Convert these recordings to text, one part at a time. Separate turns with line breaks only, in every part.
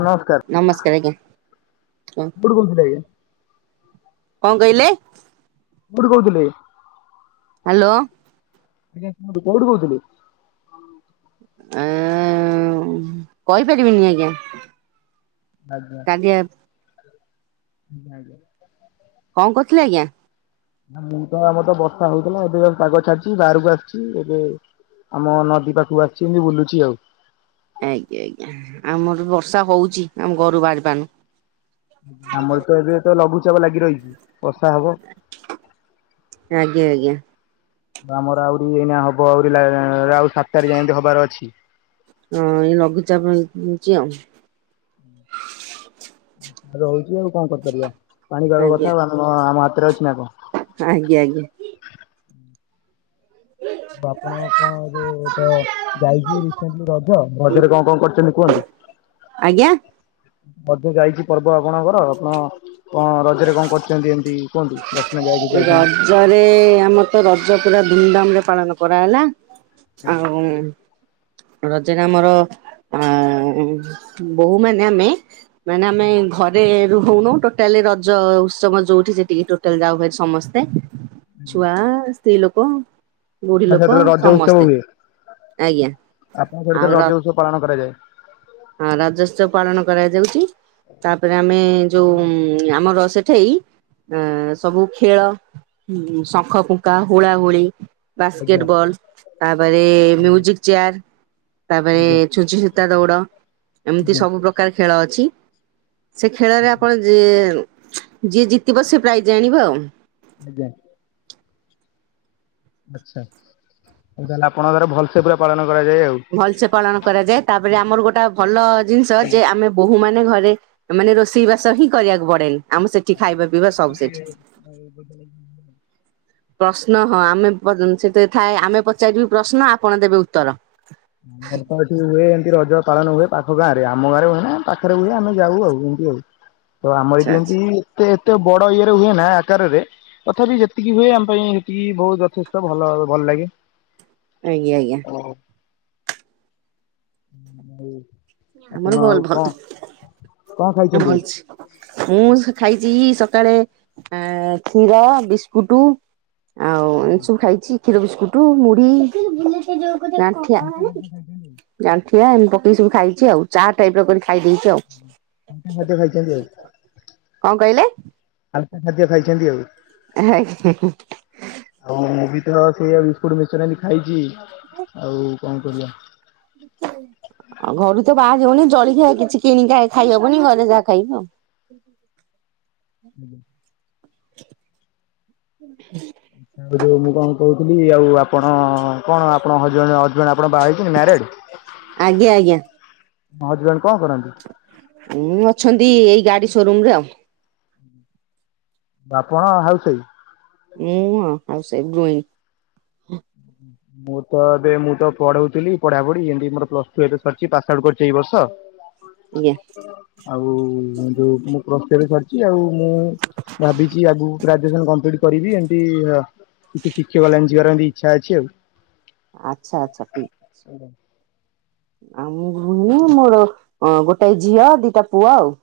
ନମସ୍କାର
ନମସ୍କାର ଆଜ୍ଞା।
କୋଉଠୁ କହୁଥିଲେ
କଣ କହିଲେ?
କୋଉଠି କହୁଥିଲେ?
ହାଲୋ
ଆଜ୍ଞା [unintelligible] କୋଉଠୁ କହୁଥିଲେ?
ଆ କହିପାରିବିନି, ଆଜ୍ଞା ।
ଆଜ୍ଞା
[unintelligible]
[unintelligible]
କଣ କରୁଥିଲେ ଆଜ୍ଞା?
ମୁଁ ତ ଆମର ତ ବର୍ଷା ହଉଥିଲା, ଏବେ ପାଗ ଛାଡିଛି, ବାହାରକୁ ଆସିଛି ଏବେ ଆମ ନଦୀ ପାଖକୁ ଆସିଛି, ଏମିତି ବୁଲୁଛି ଆଉ।
ଆଜ୍ଞା, ଆଜ୍ଞା, ଆମର ବର୍ଷା ହଉଛି ଆମ ଘରୁ ବାହାରିପାରୁନୁ।
ଆମର ତ ଏବେ ତ ଲଘୁଚାପ ଲାଗି ରହିଛି। ବର୍ଷା ହବ
ଆଜ୍ଞା ଆଜ୍ଞା ।
ଆମର ଆହୁରି ଏଇନା ହବ, ଆହୁରି ଆଉ ସାତତାରିଖ ଏମିତି ହବାର ଅଛି।
ହଁ ଏଇ ଲଘୁଚାପ ପାଇଁଛି [unintelligible] ଆଉ
ଆ ହଉଛି ଆଉ କଣ କରିପାରିବା, ପାଣି ପାଗ
ଆଜ୍ଞା
କଥା ଆମ ଆମ ହାତ
ଆଜ୍ଞା ଆଜ୍ଞା।
ଆପଣ କଣ [unintelligible] ରଜରେ କଣ କଣ କର--? ସେତି କୁହନ୍ତି,
ଆଜ୍ଞା
ମଧ୍ୟ ଯାଇଛି ପର୍ବ ଆପଣଙ୍କର ଆପଣ କଣ ରଜରେ କଣ କରିଛନ୍ତି ଏମିତି କୁହନ୍ତୁ? [unintelligible] ଯାଇ ଯାଇଛନ୍ତି?
[unintelligible] ରଜପୁରା ପାଳନ କରାଗଲା ଆଉ ରଜରେ ଆମର ଆ, ବୋହୂ ମାନେ ଆମେ ମାନେ ଆମେ ଘରେ ରହୁନୁ, ଟୋଟାଲ ରଜ ଉତ୍ସବ ଯୋଉଠି, ସେଠିକି ଟୋଟାଲ ଯାଉ ଭାରି ସମସ୍ତେ ଛୁଆ, ସ୍ତ୍ରୀ ଲୋକ, ବୁଢୀ
ଆ
ଲୋକ
ସେତେବେଳେ ରଜ ଉତ୍ସବ
ସମସ୍ତେ।
ହୁଏ
ଆଜ୍ଞା।
ଆପଣଙ୍କ ଆଡେତ
ଆଉ ର
ରଜ ଉତ୍ସବ ପାଳନ କରାଯାଏ।
ହଁ ରଜୋତ୍ସବ ପାଳନ କରାଯାଉଛି, ତାପରେ ଆମେ ଯୋଉ
ଆଜ୍ଞା
ଆମ ର ସେଠେଇ, ଆ ସବୁ ଖେଳ ଶଙ୍ଖ ଫୁଙ୍କା, ହୋଳାହୁଳି
ଆଜ୍ଞା
ବାସ୍କେଟବଲ ତାପରେ
ଆଜ୍ଞା
ମିୟୁଜିକ ଚେୟାର ତାପରେ
ଆଜ୍ଞା ଆଜ୍ଞା।
ଛୁଚି ସୂତା ଦୌଡ଼ ଏମିତି ସବୁ ପ୍ରକାର ଖେଳ ଅଛି, ସେ ଖେଳରେ ଆପଣ ଯିଏ ଯିଏ ଜିତିବ, ସେ ପ୍ରାଇଜ୍ ଆଣିବ ଆଉ
ଆଜ୍ଞା । ଆଛା ଉ ତାହେଲେ ଆପଣ ଧର ଭଲ ସେ ପୁରା ପାଳନ କରାଯାଏ ଆଉ।
ଭଲସେ ପାଳନ କରାଯାଏ, ତାପରେ ଆମର ଗୋଟେ ଭଲ ଜିନିଷ ଯେ -ଆମେ ବୋହୂ ମାନେ ଘରେ ମାନେ ରୋଷେଇ ବାସ ହିଁ କରିବାକୁ ପଡେନି ଆମ ସେଠି ଖାଇବା ପିଇବା ସବୁ ସେଠି।
[unintelligible]
ପ୍ରଶ୍ନ ହଁ ଆମେ ସେତେ ଥାଏ ଆମେ ପଚାରିବୁ ପ୍ରଶ୍ନ ଆପଣ ଦେବେ ଉତ୍ତର।
ପବ ଏଠି ହୁଏ ଏମିତି ରଜ ପାଳନ ହୁଏ। ପାଖ ଗାଁ ରେ ଆମ ଗାଁରେ ହୁଏ ନା ପାଖରେ ହୁଏ ଆମେ ଯାଉ ଆଉ ଏମତି ଆଉ ତ ଆମର
ଆଚ୍ଛା
ଏଠି
ଆଚ୍ଛା
ଏମିତି ଏତେ ଏତେ ବଡ ଇଏରେ ହୁଏ ନା ଆକାରରେ ତଥାପି ଯେତିକି ହୁଏ ଆମ ପାଇଁ ସେତିକି ବହୁତ ଯଥେଷ୍ଟ ଭଲ ଭଲ ଲାଗେ।
ଆଜ୍ଞା ଆଜ୍ଞା।
ହଁ ଆ।
ଆମର ଭଲ ଭଲ
କଣ ଖାଇଛନ୍ତି?
ଭଲଛି ମୁଁ ଖାଇଛି ସକାଳେ ଆ କ୍ଷୀର ବିସ୍କୁଟୁ ଆଉ ଏ ସବୁ ଖାଇଚି, କ୍ଷୀର ବିସ୍କୁଟୁ ମୁଢି ଗାଁଠିଆ ଗାଁଣ୍ଠିଆ ଏମିତି ପକେଇକି ସବୁ ଖାଇଚି ଆଉ ଚା ଟାଇପ ର ଖାଇ ଦେଇଚି ଆଉ,
ହାଲକା ଖାଦ୍ୟ ଖାଇଛନ୍ତି ଆଉ
କଣ କହିଲେ?
ଆ ଖାଦ୍ୟ ଖାଇଛନ୍ତି ଆଉ
ଆ ହା ହା
ହ ସେଇଆ ବିସ୍କୁଟ୍ ମିକ୍ସ୍ଚର୍ ଆଜି ଖାଇଚି ଆଉ କଣ କର
ଘରୁ ତ ବାହା ଜଳିଖିଆ କିଛି କିଣିକି ଖାଇ ଖାଇହବନି ଘରେ ଯାହା ଖାଇବ ଆ।
ଯୋଉ ମୁଁ କଣ କୋହୁଥିଲି ଆଉ ଆପଣ କଣ ଆପଣ ହଜ ହଜବେଣ୍ଡ ଆପଣ ବାହା ହେଇ ମାରେଡ୍?
ଆଜ୍ଞା ଆଜ୍ଞା।
ମତେ ଜ
ହଁ ଅଛନ୍ତି ଏଇ ଗାଡି ସୋରୁମ ରେ ଆଉ।
ଆପଣ ହଉସ୍ ୱଆଇଫ୍?
ହଁ ହାଉସ୍ ୱାଇଫ୍ [unintelligible]
ମୁଁ ତ ଏବେ ମୁଁ ତ ପଢଉଥିଲି ପଢା ପଢି ଏମିତି ମୋର ପ୍ଲସ ଟୁ ଏବେ ସରିଚି ପାସ ଆଉଟ କରିଚି ଏଇ ବର୍ଷ।
ଆଜ୍ଞା
ଆଉ ଉ ମୁଁ ପ୍ଲାସ ଥ୍ରୀ କରିଚି ଆଉ ମୁଁ ଭାବିଚି ଆଗ ଗ୍ରାଜୁଏସନ କମ୍ପଲିଟ କରିବି ଏମିତି କିଛି ଶିକ୍ଷକ ଲାଇନ୍ ଯିବାର ଇଚ୍ଛା ଅଛି ଆଉ।
ଆଚ୍ଛା ଆଚ୍ଛା ଠିକ ଅଛି।
ହ।
ଆ ମୁ ଭୂଣୀ ମୋର ଗୋଟାଏ ଝିଅ ଦିଇଟା ପୁଅ ଆଉ।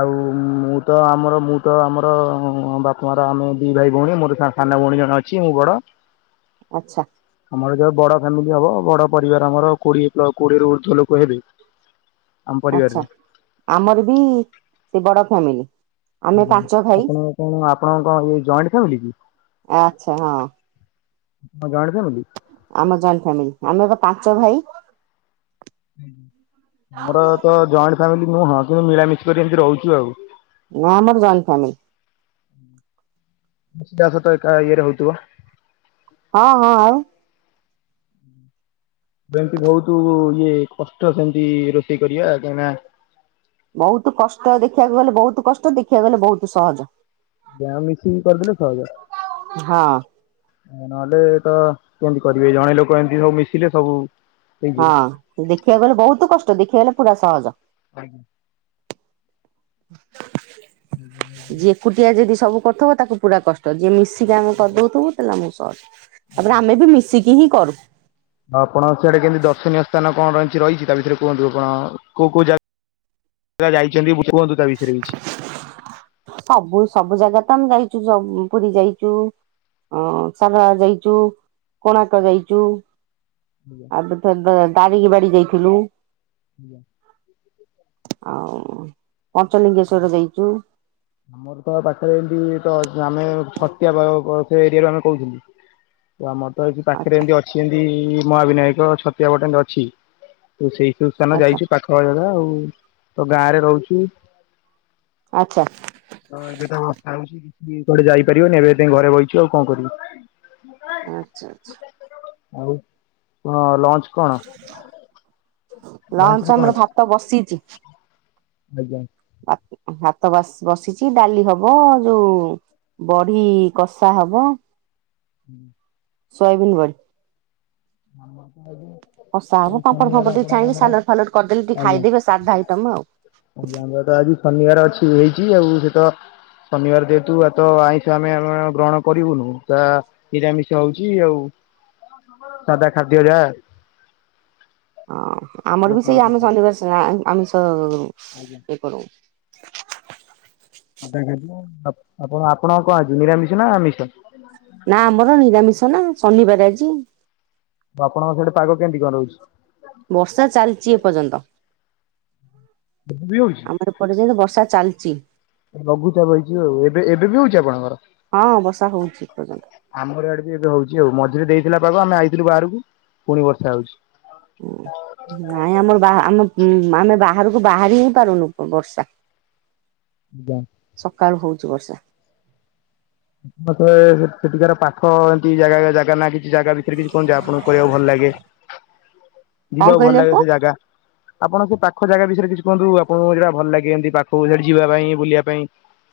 ଆଉ ମୁଁ ତ ଆମର ମୁଁ ତ ଆମର ବାପା ମା ର ଆମେ ଦି ଭାଇ ଭଉଣୀ ମୋର ସା ସାନ ଭଉଣୀ ଜଣେ ଅଛି, ମୁଁ ବଡ।
ଆଚ୍ଛା।
ଆମର ଯ ବଡ ଫ୍ୟାମିଲି ହବ ବଡ ପରିବାର ଆମର କୋଡିଏ କୋଡିଏ ର ଉର୍ଦ୍ଧ୍ୱ ଲୋକ ହେବେ ଆମ
ଆଛା
ପରିବାରରେ।
ଆମର ବି ସେ ବଡ ଫ୍ୟାମିଲି। ଆମେ
ଆଜ୍ଞା
ପାଞ୍ଚ ଭାଇ
ଆପଣ କଣ ଆପଣଙ୍କ ଇ ଜଏଣ୍ଟ୍ ଫାମିଲି କି?
ଆଚ୍ଛା ହଁ।
ଆଁ ଜଏଁଟ
ଆମ ଜଏଣ୍ଟ ଫ୍ୟାମିଲି ଆମେ ପା ପାଞ୍ଚ ଭାଇ।
ମୋର ତ ଜଏଣ୍ଟ୍ ଫାମିଲି ନୁହଁ କିନ୍ତୁ ମିଳାମିଶ କରି ଏମତି ରହୁଚୁ ଆଉ।
ନା ଆମର ଜଏଣ୍ଟ୍ ଫ୍ୟାମିଲ।
[unintelligible] ଏକା ହୋଉଥିବ।
ହଁ ହଁ ଆଉ।
ଏମତି ବୋହୁତ ଇଏ କଷ୍ଟ ସେମିତି ରୋଷେଇ କରିବା କାହି ନା
ବୋହୁତ କଷ୍ଟ ଦେଖିବାକୁ ଗଲେ ବୋହୁତ କଷ୍ଟ ଦେଖିବାକୁ ଗଲେ ବୋହୁତ ସହଜ
ଯ ମିଶିକି କରିଦେଲେ ସଇଲା
ହଁ
ନହେଲେ ତ କେମିତି କରିବି ଜଣେ ଲୋକ ହେଇଯିବ।
ହଁ ଦେଖିବାକୁ ଗଲେ ବହୁତ କଷ୍ଟ ଦେଖିବାକୁ ଗଲେ ପୁରା ସହଜ।
ଆଜ୍ଞା। ଆଜ୍ଞା ଆଜ୍ଞା
ଯିଏ ଏକୁଟିଆ ଯଦି ସବୁ କରୁଥବ ତାକୁ ପୁରା କଷ୍ଟ ଯିଏ ମିସି ଆମେ
ଆଜ୍ଞା
କରିଦଉଥିବୁ ତାହାଲେ ଆମକୁ ସହଜ ତାପରେ
ଆଜ୍ଞା।
ଆମେ ବି ମିଶିକି ହିଁ କରୁ।
ଆଉ ଆପଣ ସିଆଡେ କେମିତି ଦର୍ଶନୀୟ ସ୍ଥାନ କଣ ରିହିଚି ରହିଛି ତା ଭିତରେ କୁହନ୍ତୁ କଣ କୋଉ କୋଉ ଜାଗା ସିଏ ବା ଯାଇଛନ୍ତି ବୁ କୁହନ୍ତୁ ତା ବିଷୟରେ କିଛି?
ସବୁ ସବୁ ଜାଗା ତ ଆମେ ଯାଇଛୁ ପୁରୀ ଯାଇଛୁ ସାରଳା ଯାଇଚୁ କୋଣାର୍କ ଯାଇଚୁ।
ଆଜ୍ଞା
ଆ ଥରକ ଦରୀଙ୍ଗିବାଡି ଯାଇଥିଲୁ।
ଆଜ୍ଞା।
ଆଉ ପଞ୍ଚଲିଙ୍ଗେଶ୍ଵର ଯାଇଚୁ।
ଆମର ତ ପାଖରେ ଏମତି ତ ଆମେ ଛତିଆ ପା ପା ଏରିଆରେ ଆମେ କହୁଥିଲୁ । ତ ଆମର ତ ଏଇ ପାଖରେ
ଆଚ୍ଛା
ଏମତି ଅଛି ଏମତି ମହାବିନାୟକ ଛତିଆ ପଟ ଏମତି ଅଛି। ତୁ ସେଇଥି ସ୍ଥାନ
ଆଚ୍ଛା
ଯାଇଛୁ ପାଖାପାଖି ଜାଗା ଆଉ ତୋ ଗାଁରେ ରହୁଛୁ।
ଆଚ୍ଛା।
ଏବେତ ବର୍ଷା ହଉଛି କିଏ କୁଆଡେ ଯାଇପାରିବନି ଏବେ ସେଥିପାଇଁ ଘରେ ବସିଛୁ ଆଉ କଣ କରିବି।
ଆଚ୍ଛା ଆଚ୍ଛା
ଆଉ କଣ ଲଞ୍ଚ? କଣ? ଲଞ୍ଚରେ
ଲଞ୍ଚ
କଣ
ଆମର
ଅଛି?
ଭାତ ବସିଚି।
ଆଜ୍ଞା।
ଭାତ ବସିଛି ଡାଲି ହବ ଯୋଉ ବଡି କଷା ହବ।
ହୁଁ।
Soybean body.
[unintelligible]
ବର୍ଷା
ଏଇ
ହବ ପାମ୍ପଡ
ଶନିବାର
ଫାମ୍ପଡ ଟିକେ
ଆପଣ
ଛାଣିକି
ଆମର
ସାଲଟ ଫାଲାଟ କରିଦେଲେ ଟିକେ
ଆଜ୍ଞା
ଖାଇଦେବି ସାଧା ଆଇଟମ ଆଉ।
ଆଜ୍ଞା ଆମର ତ ଆଜି ଶନିବାର ଅଛି ହେଇଛି ଆଉ ସେ ତ ଶନିବାର ଯେହେତୁ ଆଜି ତ ଆଇଁଷ ଆମେ ଆମେ ଗ୍ରହଣ କରିବୁନୁ ତା ନିରାମିଷ ହଉଛି ଆଉ। ସାଧା ଖାଦ୍ୟ ଯାହା।
ହଁ ଆମର
ଆଉ
ବି
କଣ
ସେଇ ଆମେ
କଥା
ଶନିବାର ଆମିଷ
ଆଜ୍ଞା।
ଇଏ କରୁ।
ଆପଣ ଆପଣଙ୍କ କଣ ଅଛି ନିରାମିଷ ନା ଆମିଷ?
ନା ଆମର ନିରାମିଷ ନା ଶନିବାର ଆଜି।
ଆପଣଙ୍କ ସେଇଆଡେ ପାଗ କେମିତି କଣହଉଛି?
ବର୍ଷା ଚାଲିଛି ଏପର୍ଯ୍ୟନ୍ତ।
ଏବେ ବି ହଉଛି
ଆମର ପଯ୍ୟନ୍ତ ବର୍ଷା ଚାଲଚି।
ଲଘୁଚାପ ହେଇଛି ଆଉ ଏବେ ଏବେ ବି ହଉଛି
ହଁ ବର୍ଷା
ଆପଣଙ୍କର
ହଉଛି ଏପର୍ଯ୍ୟନ୍ତ
ଆମର ଇଆଡ଼େ ବେ ହଉଛି ଆଉ ମଝିରେ ଦେଇଥିଲା ପାଗ ଆମେ ଆଇଥିଲୁ ବାହାରକୁ ପୁଣି ବର୍ଷା ହଉଛି।
ନାହିଁ ଆମର ଆମ ଆମେ ବାହାରକୁ ବାହାରି ହିଁ ପାରୁନୁ ବର୍ଷା। ସକାଳୁ ହଉଚୁ ବର୍ଷା।
ସେଠିକାର ପାଖ ଏମିତି ଜାଗା ଜାଗା ନା କିଛି ଜାଗା ଭିତରେ କିଛି କଣ ଜାଗା ଆପଣଙ୍କୁ କହିବାକୁ ଭଲ ଲା ଗେ?
କଣ
ଯିବାକୁ ଭଲ
କହିଲେ
ଲାଗେ
ପୁଅ?
ସେ ଜାଗା? ଆପଣ ସେ ପାଖ ଜାଗା ବିଷୟରେ କିଛି କୁହନ୍ତୁ ଆପଣଙ୍କୁ ଯୋଉଟା ଭଲ ଲାଗେ ଏମତି ପାଖକୁ ସେଠି ଯିବା ପାଇଁ ବୁଲିବା ପାଇଁ?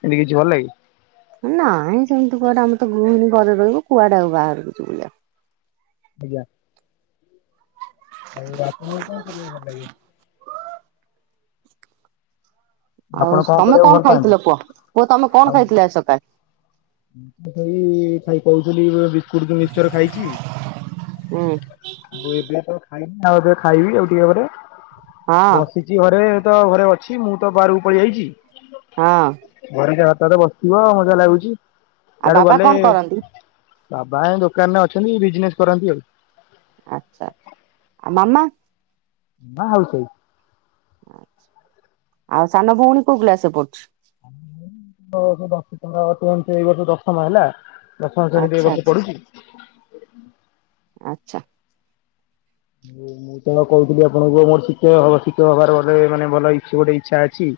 ଏମିତି କିଛି ଭଲ ଲାଗେ?
ନାଇଁ ସେମିତି କୁଆଡେ ଆମର ତ ଗୃହିଣୀ ଘରେ ରହିବୁ କୁଆଡେ ଆଉ ବାହାରକୁ ଯିବୁ?
ଆଜ୍ଞା। ଆଉ ଆପଣଙ୍କୁ କଣ କରିବାକୁ ଭଲ ଲାଗିବ?
ଆଉ ତମେ
ଭଲ
କଣ
ପାଆନ୍ତି?
ଖାଇଥିଲ କୁଅ କୁଅ ତମେ
ଆଉ
କଣ ଖାଇଥିଲ ଆଜି ସକାଳେ?
ସେଇ ଖାଇ କହୁଥିଲି ବିସ୍କୁଟ ମିଶ୍ଚର ଖାଇଛି
ହୁଁ
ଏବେ ତ ଖାଇନି। ଆଉ ଏବେ ଖାଇବି ଆଉ ଟିକେ ଘରେ
ହଁ
ବସିଛି ଘରେ। ତ ଘରେ ଅଛି ମୁଁ ତ ବାହାରକୁ ପଳେଇ ଆଇଛି।
ହଁ।
ତତେ ବସିଥିବ ଆଉ ମଜା ଲାଗୁଛି।
ଆଉ
ଇଆଡୁ
ବାବା
ଗଲେ
କଣ କରନ୍ତି?
ବାବା ଦୋକାନରେ ଅଛନ୍ତି ବିଜନେସ୍ କରନ୍ତି ଆଉ।
ଆଛା ଆଉ ମାମା?
ହଉଛି।
ଆଉ ସାନ ଭଉଣୀ କୋଉ କ୍ଲାସରେ ପଡୁଛି?
[unintelligible] ଏଇ ବର୍ଷ ଦଶମ ହେଲା।
ଆଚ୍ଛା
ଦଶହଜାର [unintelligible]
ଆଚ୍ଛା
ପଡୁଛି।
ଆଚ୍ଛା।
ମୁଁ ତଣ କହୁଥିଲି ଆପଣଙ୍କୁ ମୋର ଶିକ୍ଷ- ଶିକ୍ଷକ ହବାର ଗୋଟେ ମାନେ ଭଲ ଇ ଗୋଟେ ଇଚ୍ଛା ଅଛି।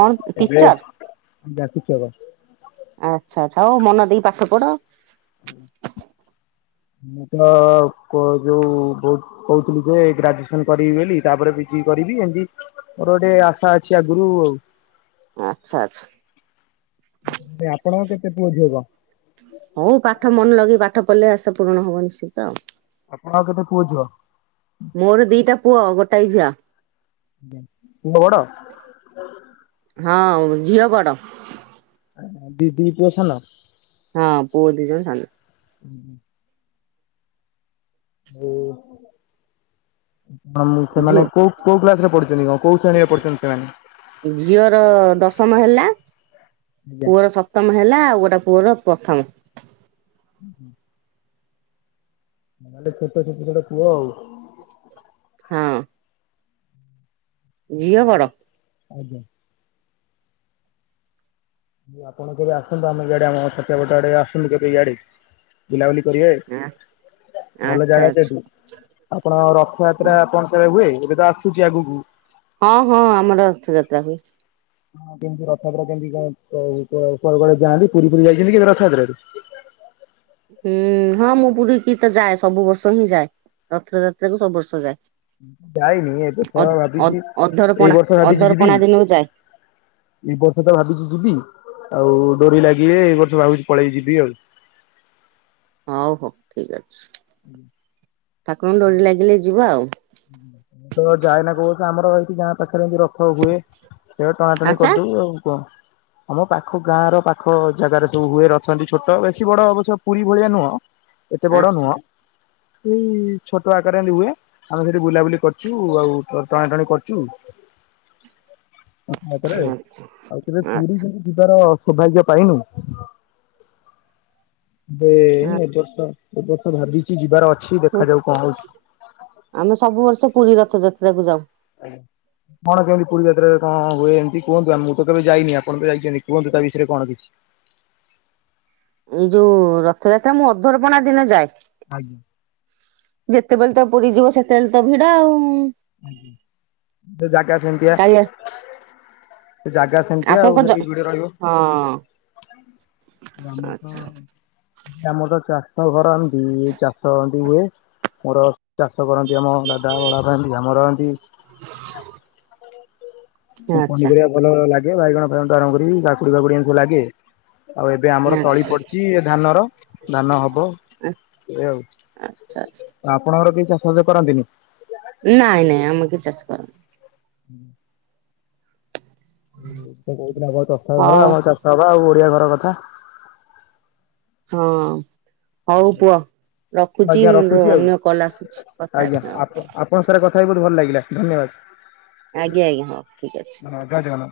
କଣ ଟିଚର?
ଯାଖିଚୋର।
ଆଚ୍ଛା ଆଚ୍ଛା ହଉ ମନ ଦେଇ ପାଠ ପଢ।
ହୁ ମୁଁ ତ କ ଯୋଉ କହୁ କହୁଥିଲି ଯେ ଗ୍ରାଜୁଏସନ କରିବି ବୋଲି ତାପରେ ପିଜି କରିବି ଏମିତି ମୋର ଗୋଟେ ଆଶା ଅଛି ଆଗରୁ ଆଉ।
ଆଚ୍ଛା ଆଚ୍ଛା।
ଆପଣଙ୍କ କେତେ ପୁଅ ଝିଅ କଣ?
ହଉ ପାଠ ମନ ଲଗେଇ ପାଠ ପଢ଼ିଲେ ଆସ ପୂରଣ ହବ ନିଶ୍ଚିତ ଆଉ।
ଆପଣ ଆଉ କେତେ ପୁଅଝିଅ?
ମୋର ଦିଟା ପୁଅ ଗୋଟାଏ ଝିଅ।
ପୁଅ ବଡ
ହଁ ଝିଅ ବଡ଼।
ଦିଇ ଦି [unintelligible] ନ
ହଁ ପୁଅ ଦିଇଜଣ ସାନ।
ହୁଁ ହୁଁ। [unintelligible]
ଝୁଅ
ସେମାନେ କୋଉ-କୋଉ କ୍ଲାସରେ ପଢୁଛନ୍ତି କଣ କୋଉ ଶ୍ରେଣୀରେ ପଢୁଛନ୍ତି ସେମାନେ?
ଝିଅର ଦଶମ ହେଲା।
ଆଜ୍ଞା
ପୁଅର ସପ୍ତମ ହେଲା ଆଉ ଗୋଟେ ପୁଅର ପ୍ରଥମ।
ହୁଁ ହୁଁ ତାହେଲେ ଛୋଟ ଛୋଟ ଜୋଡେ ପୁଅ ଆଉ।
ହଁ। ଝିଅ ବଡ।
ଆଜ୍ଞା ଆପଣ କେବେ ଆସନ୍ତୁ ଆମ ଇଆଡ଼େ ଆମ ଛତିଆ ପଟଆଡେ ଆସନ୍ତୁ କେବେ ଇଆଡେ ବୁଲାବୁଲି କରିବେ ଭଲ
ଆଚ୍ଛା
ଜାଗା ସେଠ
ଆଚ୍ଛା
ଆପଣ ରଥଯାତ୍ରା ଆପଣ ସିଆଡେ ହୁଏ? ଏବେ ତ ଆସୁଛି ଆଗକୁ।
ହଁ ହଁ ଆମର ରଥଯାତ୍ରା ହୁଏ।
ହଁ କେମତି ରଥଯାତ୍ରା କେମିତି [unintelligible] ଯାଆନ୍ତି ପୁରୀ ଫୁରୀ ଯାଇଛନ୍ତି କେବେ ରଥଯାତ୍ରାକୁ?
ଁ ହୁଁ ହଁ ମୁଁ ପୁରୀ କିି ତ ଯାଏ ସବୁ ବର୍ଷ ହିଁ ଯାଏ ରଥଯାତ୍ରାକୁ ସବୁ ବର୍ଷ ଯାଏ।
ଯାଇନି
ଅଧ
ଏବେଥର
ଅଧ
ଭାବିଛି ଏଇ
ଅଧରପଣା
ବର୍ଷ ଭାବିଛି ଯିବି।
ଅଧରପଣା ଦିନକୁ ଯାଏ
ଏଇ ବର୍ଷତ ଭାବିଛି ଯିବି ଆଉ ଡୋରି ଲାଗିବେ ଏଇ ବର୍ଷ ଭାବୁଛି ପଳେଇ ଯିବି ଆଉ।
ହଉ ହଉ ଠିକ ଅଛି ଠାକୁରଙ୍କ ଡୋରି ଲାଗିଲେ ଯିବା ଆଉ
ଆଜ୍ଞା ତ ଯାଇନା କହୁ ସେ ରହିଛିି ଯାହା ପାଖରେ ଏମିତି ରଥ ହୁଏ ସେ ଟଣା ଟଣି
ଆଚ୍ଛା
କରିଦବୁ ଆଉ କଣ? ଆମ ପାଖ ଗାଁ ର ପାଖ ଜାଗାରେ ସବୁ ହୁଏ ରଥ ଅଛନ୍ତି ଛୋଟ ବେଶୀ ବଡ ଅଛ ପୁରୀ ଭଳିଆ ନୁହଁ। ଏତେ ବଡ
ଆଚ୍ଛା
ନୁହଁ। ଏଇ ଛୋଟ ଆକାରରେ ଏମିତି ହୁଏ ଆମେ ସେଠି ବୁଲାବୁଲି କରିଛୁ ଆଉ ଟଣା ଟଣି କରୁଚୁ। ଆ ଆଉ ଥରେ
ଆଚ୍ଛା
ଆଉ ତବେ ପୁରୀ କେମତି ଯିବାର ସୌଭାଗ୍ୟ ପାଇନୁ ଏ
ଆଚ୍ଛା
ଏ ବର୍ଷ ଏବେ ତ ଭାବିଛି ଯିବାର ଅଛି
ହ
ଦେଖାଯାଉ କଣ ହଉଛି।
ଆମେ ସବୁ ବର୍ଷ ପୁରୀ ରଥଯାତ୍ରା କୁ ଯାଉ।
ହୁଁ କଣ କେମିତି ପୁରୀ ଯାତ୍ରାରେ କଣ ହୁଏ ଏମିତି କୁହନ୍ତୁ ମୁଁ ତ କେବେ ଯାଇନି ଆପଣ ତ ଯାଇଚନ୍ତି କୁହନ୍ତୁ ତା ବିଷୟରେ କଣ କିଛି
ଏଇ ଯୋଉ ରଥଯାତ୍ରା ମୁଁ ଅଧର୍ପଣା ଦିନ ଯାଏ।
ଆଜ୍ଞା।
ଯେତେବେଳେ ତ ପୁରୀ ଯିବ ସେତେବେଳେ ତ ଭିଡ ଆଉ।
ସେ ଜାଗା ସେମିତିଆ।
କାଳିଆ
ସେ ଜାଗା ସେମିତିଆ ଆଉ
ଆପଣଙ୍କ ଜ
ସେଠୀ ଯିଏ ରହିବ
ହଁ ଆଚ୍ଛା
ବାମ ତ
ଆଚ୍ଛା
ବାମ ତ ଚା ମୋ ଘର ଏମିତି ଚାଷ ଏମତି ହୁଏ। ମୋର ଚାଷ ବରାଦି କାମ ଦାଦା ବଡବାପା ଏମିତୀ ଗ୍ରାମର
ଆଚ୍ଛା।
ପନିପରିବା ଭଲ ଲାଗେ ବାଇଗଣ ଫାଇଗଣ ଠୁ ଆରମ୍ଭ କରି କାକୁଡି ଫାକୁଡି ଲାଗେ। ଆଉ ଏବେ ଆମର ତଳି
ଆଚ୍ଛା
ପଡିଚି ଧାନର ଧାନ ହବ ଏ ଆଉ
ଆଚ୍ଛା
ଆପଣଙ୍କର କେହି ଚାଷବାଷ କରନ୍ତିନି
ନାଇଁ ନାଇଁ ଆମ କେ ଚାଷ କରନ୍ତି
ହୁଁ ତ କହୁଥିଲ ଆମର ଦଶଟା ଘର
ହଉ
ଆମର [unintelligible] ଆଉ ବଡିଆ ଘର କଥା।
ହଁ ହଉ ପୁଅ।
ମୁଁ
ରଖୁଛି
ଆଜ୍ଞା
ମୋର
ରଖୁଛି ଆଉ
ଅନ୍ୟ କଲ୍ ଆସୁଛି କଥା
ଆଜ୍ଞା
ହେବି ଆଉ
ଆପ ଆପଣଙ୍କ ସାଙ୍ଗରେ କଥା ହେଇକି ବହୁତ ଭଲ ଲାଗିଲା। ଧନ୍ୟବାଦ।
ଆଜ୍ଞା ଆଜ୍ଞା ହଁ ଠିକ
ଧନ୍ୟବାଦ ଜୟ
ଅଛି।
ଜଗନ୍ନାଥ।